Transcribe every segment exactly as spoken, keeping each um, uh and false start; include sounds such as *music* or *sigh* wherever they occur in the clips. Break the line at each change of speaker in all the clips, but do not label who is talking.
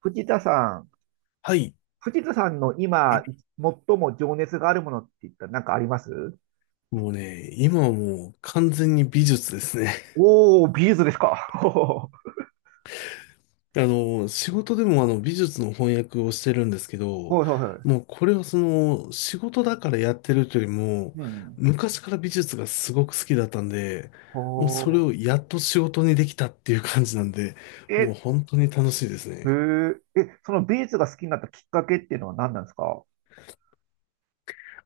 藤田さん。
はい。
藤田さんの今、最も情熱があるものって言ったら何かあります？
もうね、今はもう完全に美術ですね。
おー、ビーズですか。*laughs* ほ
*laughs* あの、仕事でもあの美術の翻訳をしてるんですけ
う
ど、
ほうほう。
もうこれはその仕事だからやってるというよりも、
うん。
昔から美術がすごく好きだったんで、
ほ
もうそれをやっと仕事にできたっていう感じなんで、
う。
もう
え、
本当に楽しいです
へ
ね。
え、え、そのビーズが好きになったきっかけっていうのは何なんですか？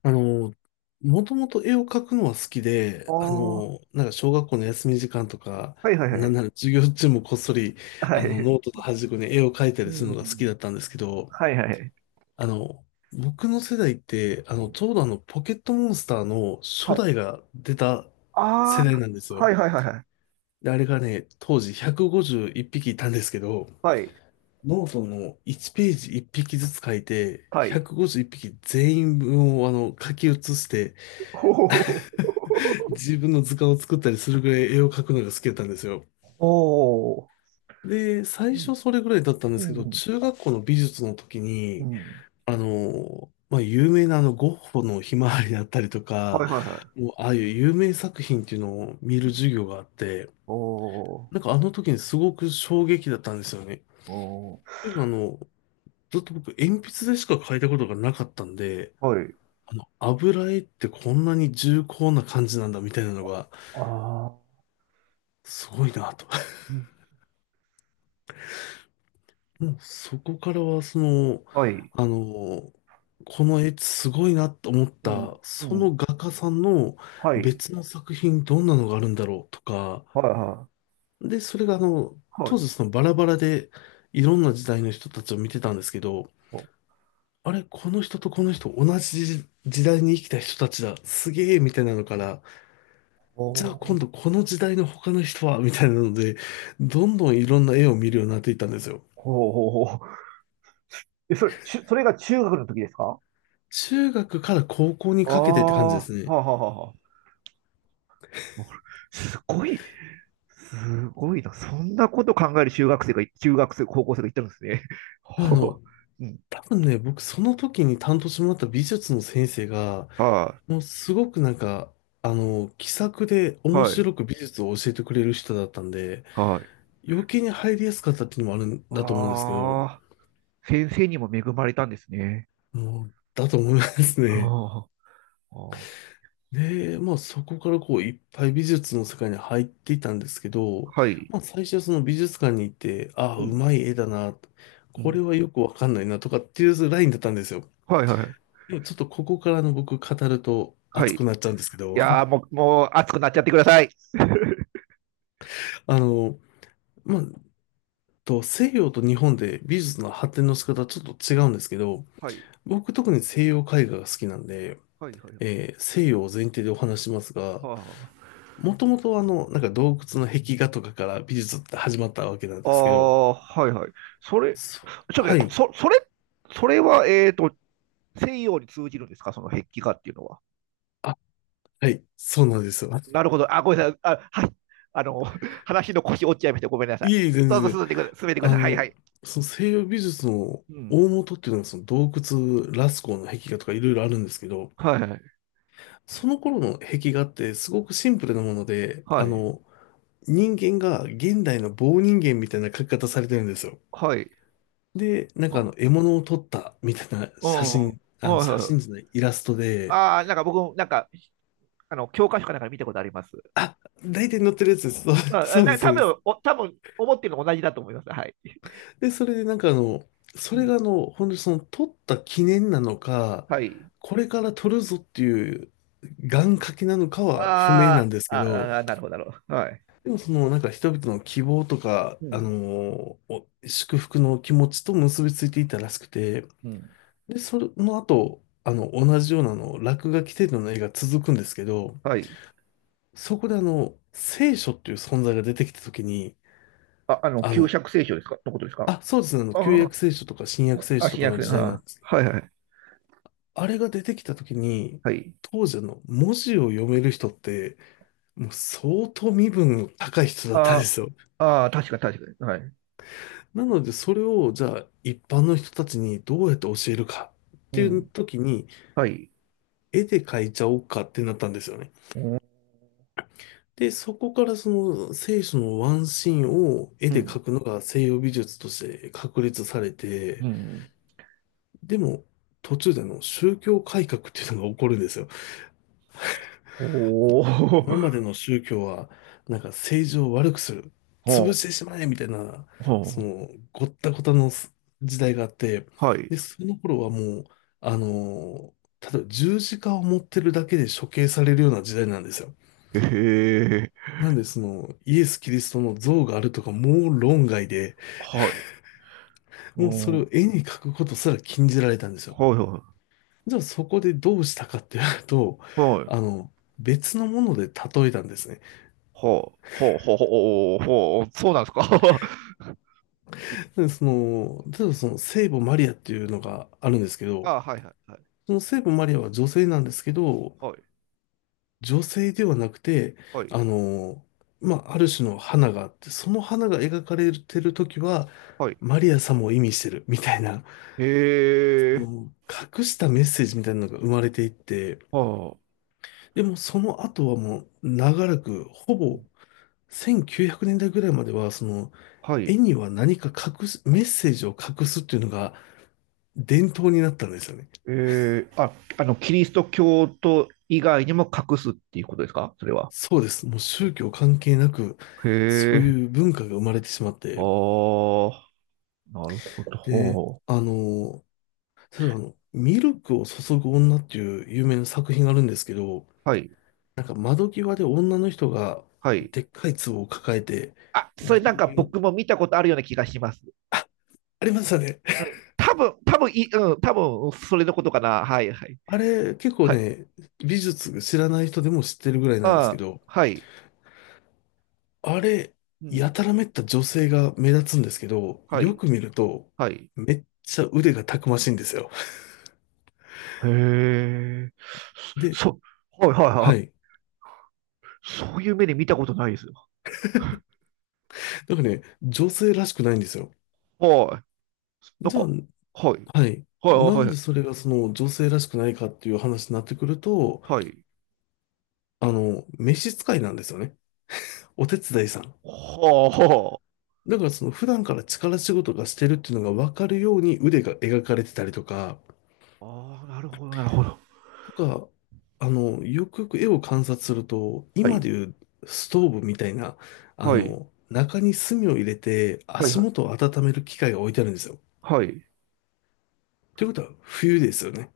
あの、もともと絵を描くのは好き
ああ、
で、あ
は
の、なんか小学校の休み時間とか、
いはいは
なん
い。
なら授業中もこっそり、
は
あの、
い。
ノートと端っこに絵を描いた
う
りするのが好き
ん。
だったんですけど、
はいはい。
あの、僕の世代って、あ
う
の、
ん。
ちょうどあの、ポケットモンスターの
は
初
い。
代が出た
あ
世代
あ、
なんです
は
よ。
いはいはいはい。
で、あれがね、当時ひゃくごじゅういっぴきいっぴきいたんですけど、
はい。
ノートのいちページいっぴきずつ書いて、
はい。
ひゃくごじゅういっぴき全員分をあの、書き写して、
ほうほうほう。
*laughs* 自分の図鑑を作ったりするぐらい絵を描くのが好きだったんですよ。
ほ
で、
う。
最
う
初
ん。
それぐらいだったんですけど、
うん。
中学校の美術の時
う
に、
ん。
あの、まあ、有名なあのゴッホのひまわりだったりと
は
か、
いはいは
もうああいう有名作品っていうのを見
い。
る授業があって、
おお。
なんかあの時にすごく衝撃だったんですよね。っ
お
ていうのはあの、ずっと僕鉛筆でしか描いたことがなかったんで、
はい。
あの、油絵ってこんなに重厚な感じなんだみたいなのが、
あ
すごいなと。もうそこからは、その、
あ、はい。
あの、この絵すごいなと思っ
うん、
た、
う
そ
ん。
の画家さんの
はい。
別の作品どんなのがあるんだろうとか、
はい、は
で、それがあの、
い。は
当時
い。
そのバラバラでいろんな時代の人たちを見てたんですけど、
ほ、
あれ、この人とこの人同じ時代に生きた人たちだ、すげえみたいなのから、
ほ、
じゃあ今度この時代の他の人はみたいなので、どんどんいろんな絵を見るようになっていったんですよ。
ほ、ほ、ほ。え、それ、ちゅ、それが中学の時ですか？
中学から高校に
あ
かけてって感じ
あ、
で
は
す
あ、
ね。
はあ、はあ。すごい、すごいな。そんなこと考える中学生が、中学生、高校生がいたんですね。*laughs*
あ
ほ
の、
う、うん。
多分ね、僕その時に担当してもらった美術の先生が、
は
もうすごくなんか、あの、気さくで
い、
面
はい、
白く美術を教えてくれる人だったんで、
はい。
余計に入りやすかったっていうのもあるんだと思うんですけど、
ああ、先生にも恵まれたんですね。
もう、だと思いますね。
ああ、ああ、
で、まあそこからこういっぱい美術の世界に入っていたんですけど、
はい。
まあ最初はその美術館に行って、ああ、
う
う
ん、
まい絵だな、
う
こ
ん。
れはよくわかんないなとかっていうラインだったんですよ。
はい、はい、
でもちょっとここからの僕語ると
はい。
熱
い
くなっちゃうんですけど、
やーも
*laughs*
う、もう熱くなっちゃってください。*laughs*
あの、まあ、と西洋と日本で美術の発展の仕方はちょっと違うんですけど、
はい、
僕特に西洋絵画が好きなんで、
はい、はい。
えー西洋を前提でお話しますが、
は
もともとあの、なんか洞窟の壁画とかから美術って始まったわけなん
あ、あ
ですけど、
あ、はい、はい。それ、
そ
ちょっと待
は
って、
い。
そ、それ、それは、えっと、西洋に通じるんですか、その壁画っていうのは？
あ、はい。そうなんですよ。*laughs*
なるほど。あ、ごめんなさい。あ、はい。あの、*laughs* 話の腰折っちゃいました。ごめんなさい。
いえいえ、全
どうぞ
然。
進んでください。進めてくだ
あ
さい。はい、は
の、
い。
その西洋美術の
う
大
ん。
元っていうのはその洞窟、ラスコーの壁画とかいろいろあるんですけど、
はい、はい。
その頃の壁画ってすごくシンプルなもので、
は
あ
い。
の、人間が現代の棒人間みたいな描き方されてるんですよ。
はい。
で、なん
う
かあ
ん。
の、獲物を撮ったみたいな
うん。
写
はい、
真、あの、写
は
真じゃ
い。
ない、イラストで、
ああ、なんか僕も、なんか、あの、教科書かなんかで見たことあります。
あ、大体載ってるやつです。そう
まあ、
そうです、
な
そ
多
うです。
分お多分思ってるの同じだと思います。はい。
で、それでなんかあの、そ
う
れ
ん。
があの、本当にその撮った記念なのか、
はい。
これから撮るぞっていう願掛けなのかは不明な
あ
ん
ー
ですけ
あ
ど、
ー、あーなるほど、なるほど。はい。
でもそのなんか人々の希望とか、
う
あ
ん。
のお祝福の気持ちと結びついていたらしくて、
うん。
で、その後、あの、同じようなあの落書き程度の絵が続くんですけど、
はい。
そこであの、聖書っていう存在が出てきた時に、
あ、あの、
あ
旧
の、
釈聖書ですかのことですか？
あ、そうですね、あの、旧
あ
約聖書とか新約聖
あ、あ、
書と
新
か
約
の
聖書。
時代
あ
なん
あ、
ですけ
はい
ど、
はい。
あれが出てきた時に、
はい。
当時あの、文字を読める人って、もう相当身分の高い人だったんで
あ
すよ。
あ、あー確か確かに。はい。
なので、それを、じゃあ、一般の人たちにどうやって教えるかっ
う
ていう
ん。
時に、
はい。
絵で描いちゃおうかってなったんですよね。
うん。
で、そこからその聖書のワンシーンを絵
う
で描
ん。
くのが西洋美術として確立され
う
て、
ん。
でも、途中であの宗教改革っていうのが起こるんですよ。
ほ
今
ー。
までの宗教は、なんか政治を悪くする、
*laughs*
潰
ほ
し
う。
てしまえみたいな、そ
ほ
の、
う。
ごったごたのす時代があって、
はい。
で、その頃はもう、あの、例えば十字架を持ってるだけで処刑されるような時代なんですよ。
へえ。
なんで、その、イエス・キリストの像があるとか、もう論外で、
はい。う
もうそ
ん。
れ
は
を絵に描くことすら禁じられたんですよ。
いは
じゃあそこでどうしたかっていうと、
い。は
あ
い。
の、別のもので例えたんですね。
ほう、ほう、ほう、ほう、ほう、ほうそうなんですか。*laughs*
で、その、例えばその聖母マリアっていうのがあるんですけど、
あ、はいはいはい。
その聖母マリアは女性なんですけど、
はい、
女性ではなくて、
はい、
あの、まあ、ある種の花があって、その花が描かれてる時は、
はい。
マリア様を意味してるみたいな、そ
え
の隠したメッセージみたいなのが生まれていって、
はあ、
でもその後はもう長らく、ほ
う
ぼ
ん
せんきゅうひゃくねんだいぐらいまでは、その
は
絵
い。
には何か隠す、メッセージを隠すっていうのが伝統になったんですよね。
えー、あ、あの、キリスト教徒以外にも隠すっていうことですかそれは？
そうです。もう宗教関係なく、
へ
そう
え、
いう文化が生まれてしまっ
あ
て、
あ、なるほ
で、
ど。
あの、例えばあの、ミルクを注ぐ女っていう有名な作品があるんですけど、
はい、
なんか窓際で女の人が
はい。
でっかい壺を抱えて、
あ、それ
牛
なんか
乳、
僕も見たことあるような気がします。
ありましたね。
う
*laughs*
ん、多分、多分い、うん、多分、それのことかな。はい、はい。
あれ、結構
はい。
ね、美術知らない人でも知ってるぐらいなんですけ
ああ、
ど、
はい。
あれ、
う
や
ん、
たらめった女性が目立つんですけど、
は
よ
い、
く見ると、
はい。
めっちゃ腕がたくましいんですよ。
へえ。
で、
そ、はいはいは
は
い。
い。
そういう目で見たことないですよ。
なんかね、女性らしくないんですよ。
はい。なん
じゃあ、
か、はい。
はい。
はい
な
は
ん
いは
で
い。
それがその女性らしくないかっていう話になってくると、
はい。
あの、召使いなんですよね。お手伝いさん。
はあ、は
だからその普段から力仕事がしてるっていうのが分かるように腕が描かれてたりとか、
あ。ああ、なるほどなるほど。
とか、あの、よくよく絵を観察すると、
は
今
い。
でいうストーブみたいな、あ
はい。
の、中に炭を入れて
はい
足
はい。
元を温める機械が置いてあるんですよ。
はい。
ということは冬ですよね。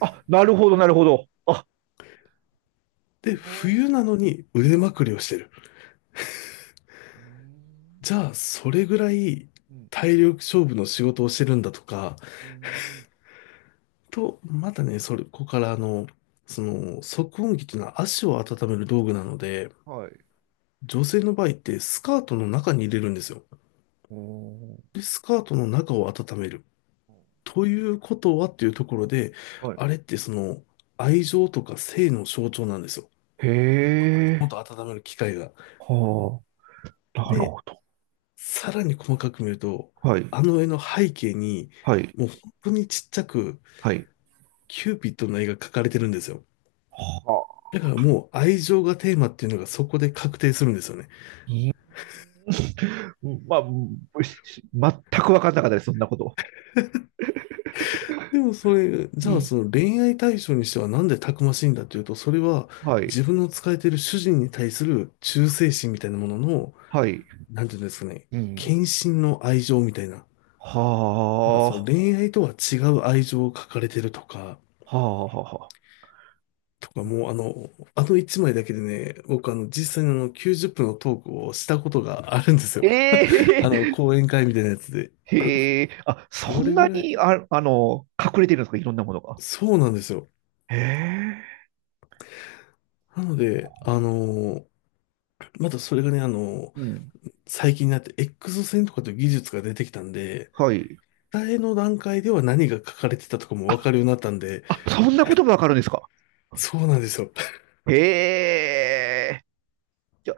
あ、なるほどなるほど。あ、は
で、冬なのに腕
あは
まくりをしてる。
うーん。
じゃあ、それぐらい
うん。
体力勝負の仕事をしてるんだとか、
うーん。
と、またね、それ、ここからあの、その、足温器というのは足を温める道具なので、
はい。
女性の場合ってスカートの中に入れるんですよ。
うーん。
で、スカートの中を温める。ということはっていうところで、
はい。
あれってその、愛情とか性の象徴なんですよ。
へ
もっ
え。
と温める機会が。
はあ。なる
で、
ほど。
さらに細かく見ると、
はい。
あの絵の背景に、
はい。
もう本当にちっちゃく、
はい。
キューピッドの絵が描かれてるんですよ。
はあ。
だからもう愛情がテーマっていうのがそこで確定するんですよね。
うーん。まあ、全く分かんなかったです、そんなこと。
でもそれ、じ
う
ゃあ
ん。
その恋愛対象にしてはなんでたくましいんだっていうと、それは
はい、
自分の使えている主人に対する忠誠心みたいなものの、
はい。
なんていうんですかね、
うん。
献身の愛情みたいな。だ
は
からその恋愛とは違う愛情を書かれてるとか、
あ、はあ、はあ。
とか、もうあの、あの一枚だけでね、僕あの、実際にあの、きゅうじゅっぷんのトークをしたことがあるんですよ。*laughs* あの、
ええ、
講演会みたいなやつで。
へえ、あ、そ
そ
ん
れぐ
な
らい、
に、あ、あの、隠れてるんですか、いろんなものが？
そうなんですよ。
へえ、
なので、あの、またそれがね、あの、
うん、
最近になって エックスせんとかという技術が出てきたんで、
はい。
伝えの段階では何が書かれてたとかもわか
あ、
るようになったんで、
あ、そんなことがわかるんですか？
そうなんですよ。
へえ、じゃあ、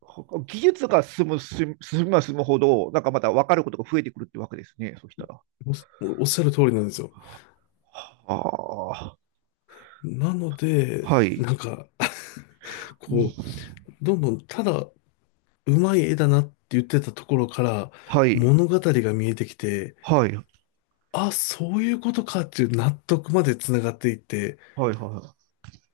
ほ技術が進む、進む進めば進むほど、なんかまたわかることが増えてくるってわけですね、そしたら。
おおっしゃる通りなんですよ。
は
なので、
あ、はい。
なんか、
う
こ
ん。
う、どんどんただうまい絵だなって言ってたところから
はい。
物語が見えてきて、
はい、はい、
あ、そういうことかっていう納得までつながっていって、
はいは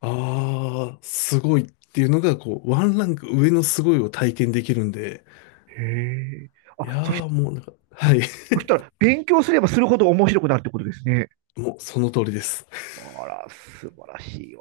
ああ、すごいっていうのが、こう、ワンランク上のすごいを体験できるんで、
い。へえ。
いや
あ、そし、
ーもうなんか、はい、
そしたら、勉強すればするほど面白くなるってことですね。
もうその通りです。
あら、素晴らしいわ。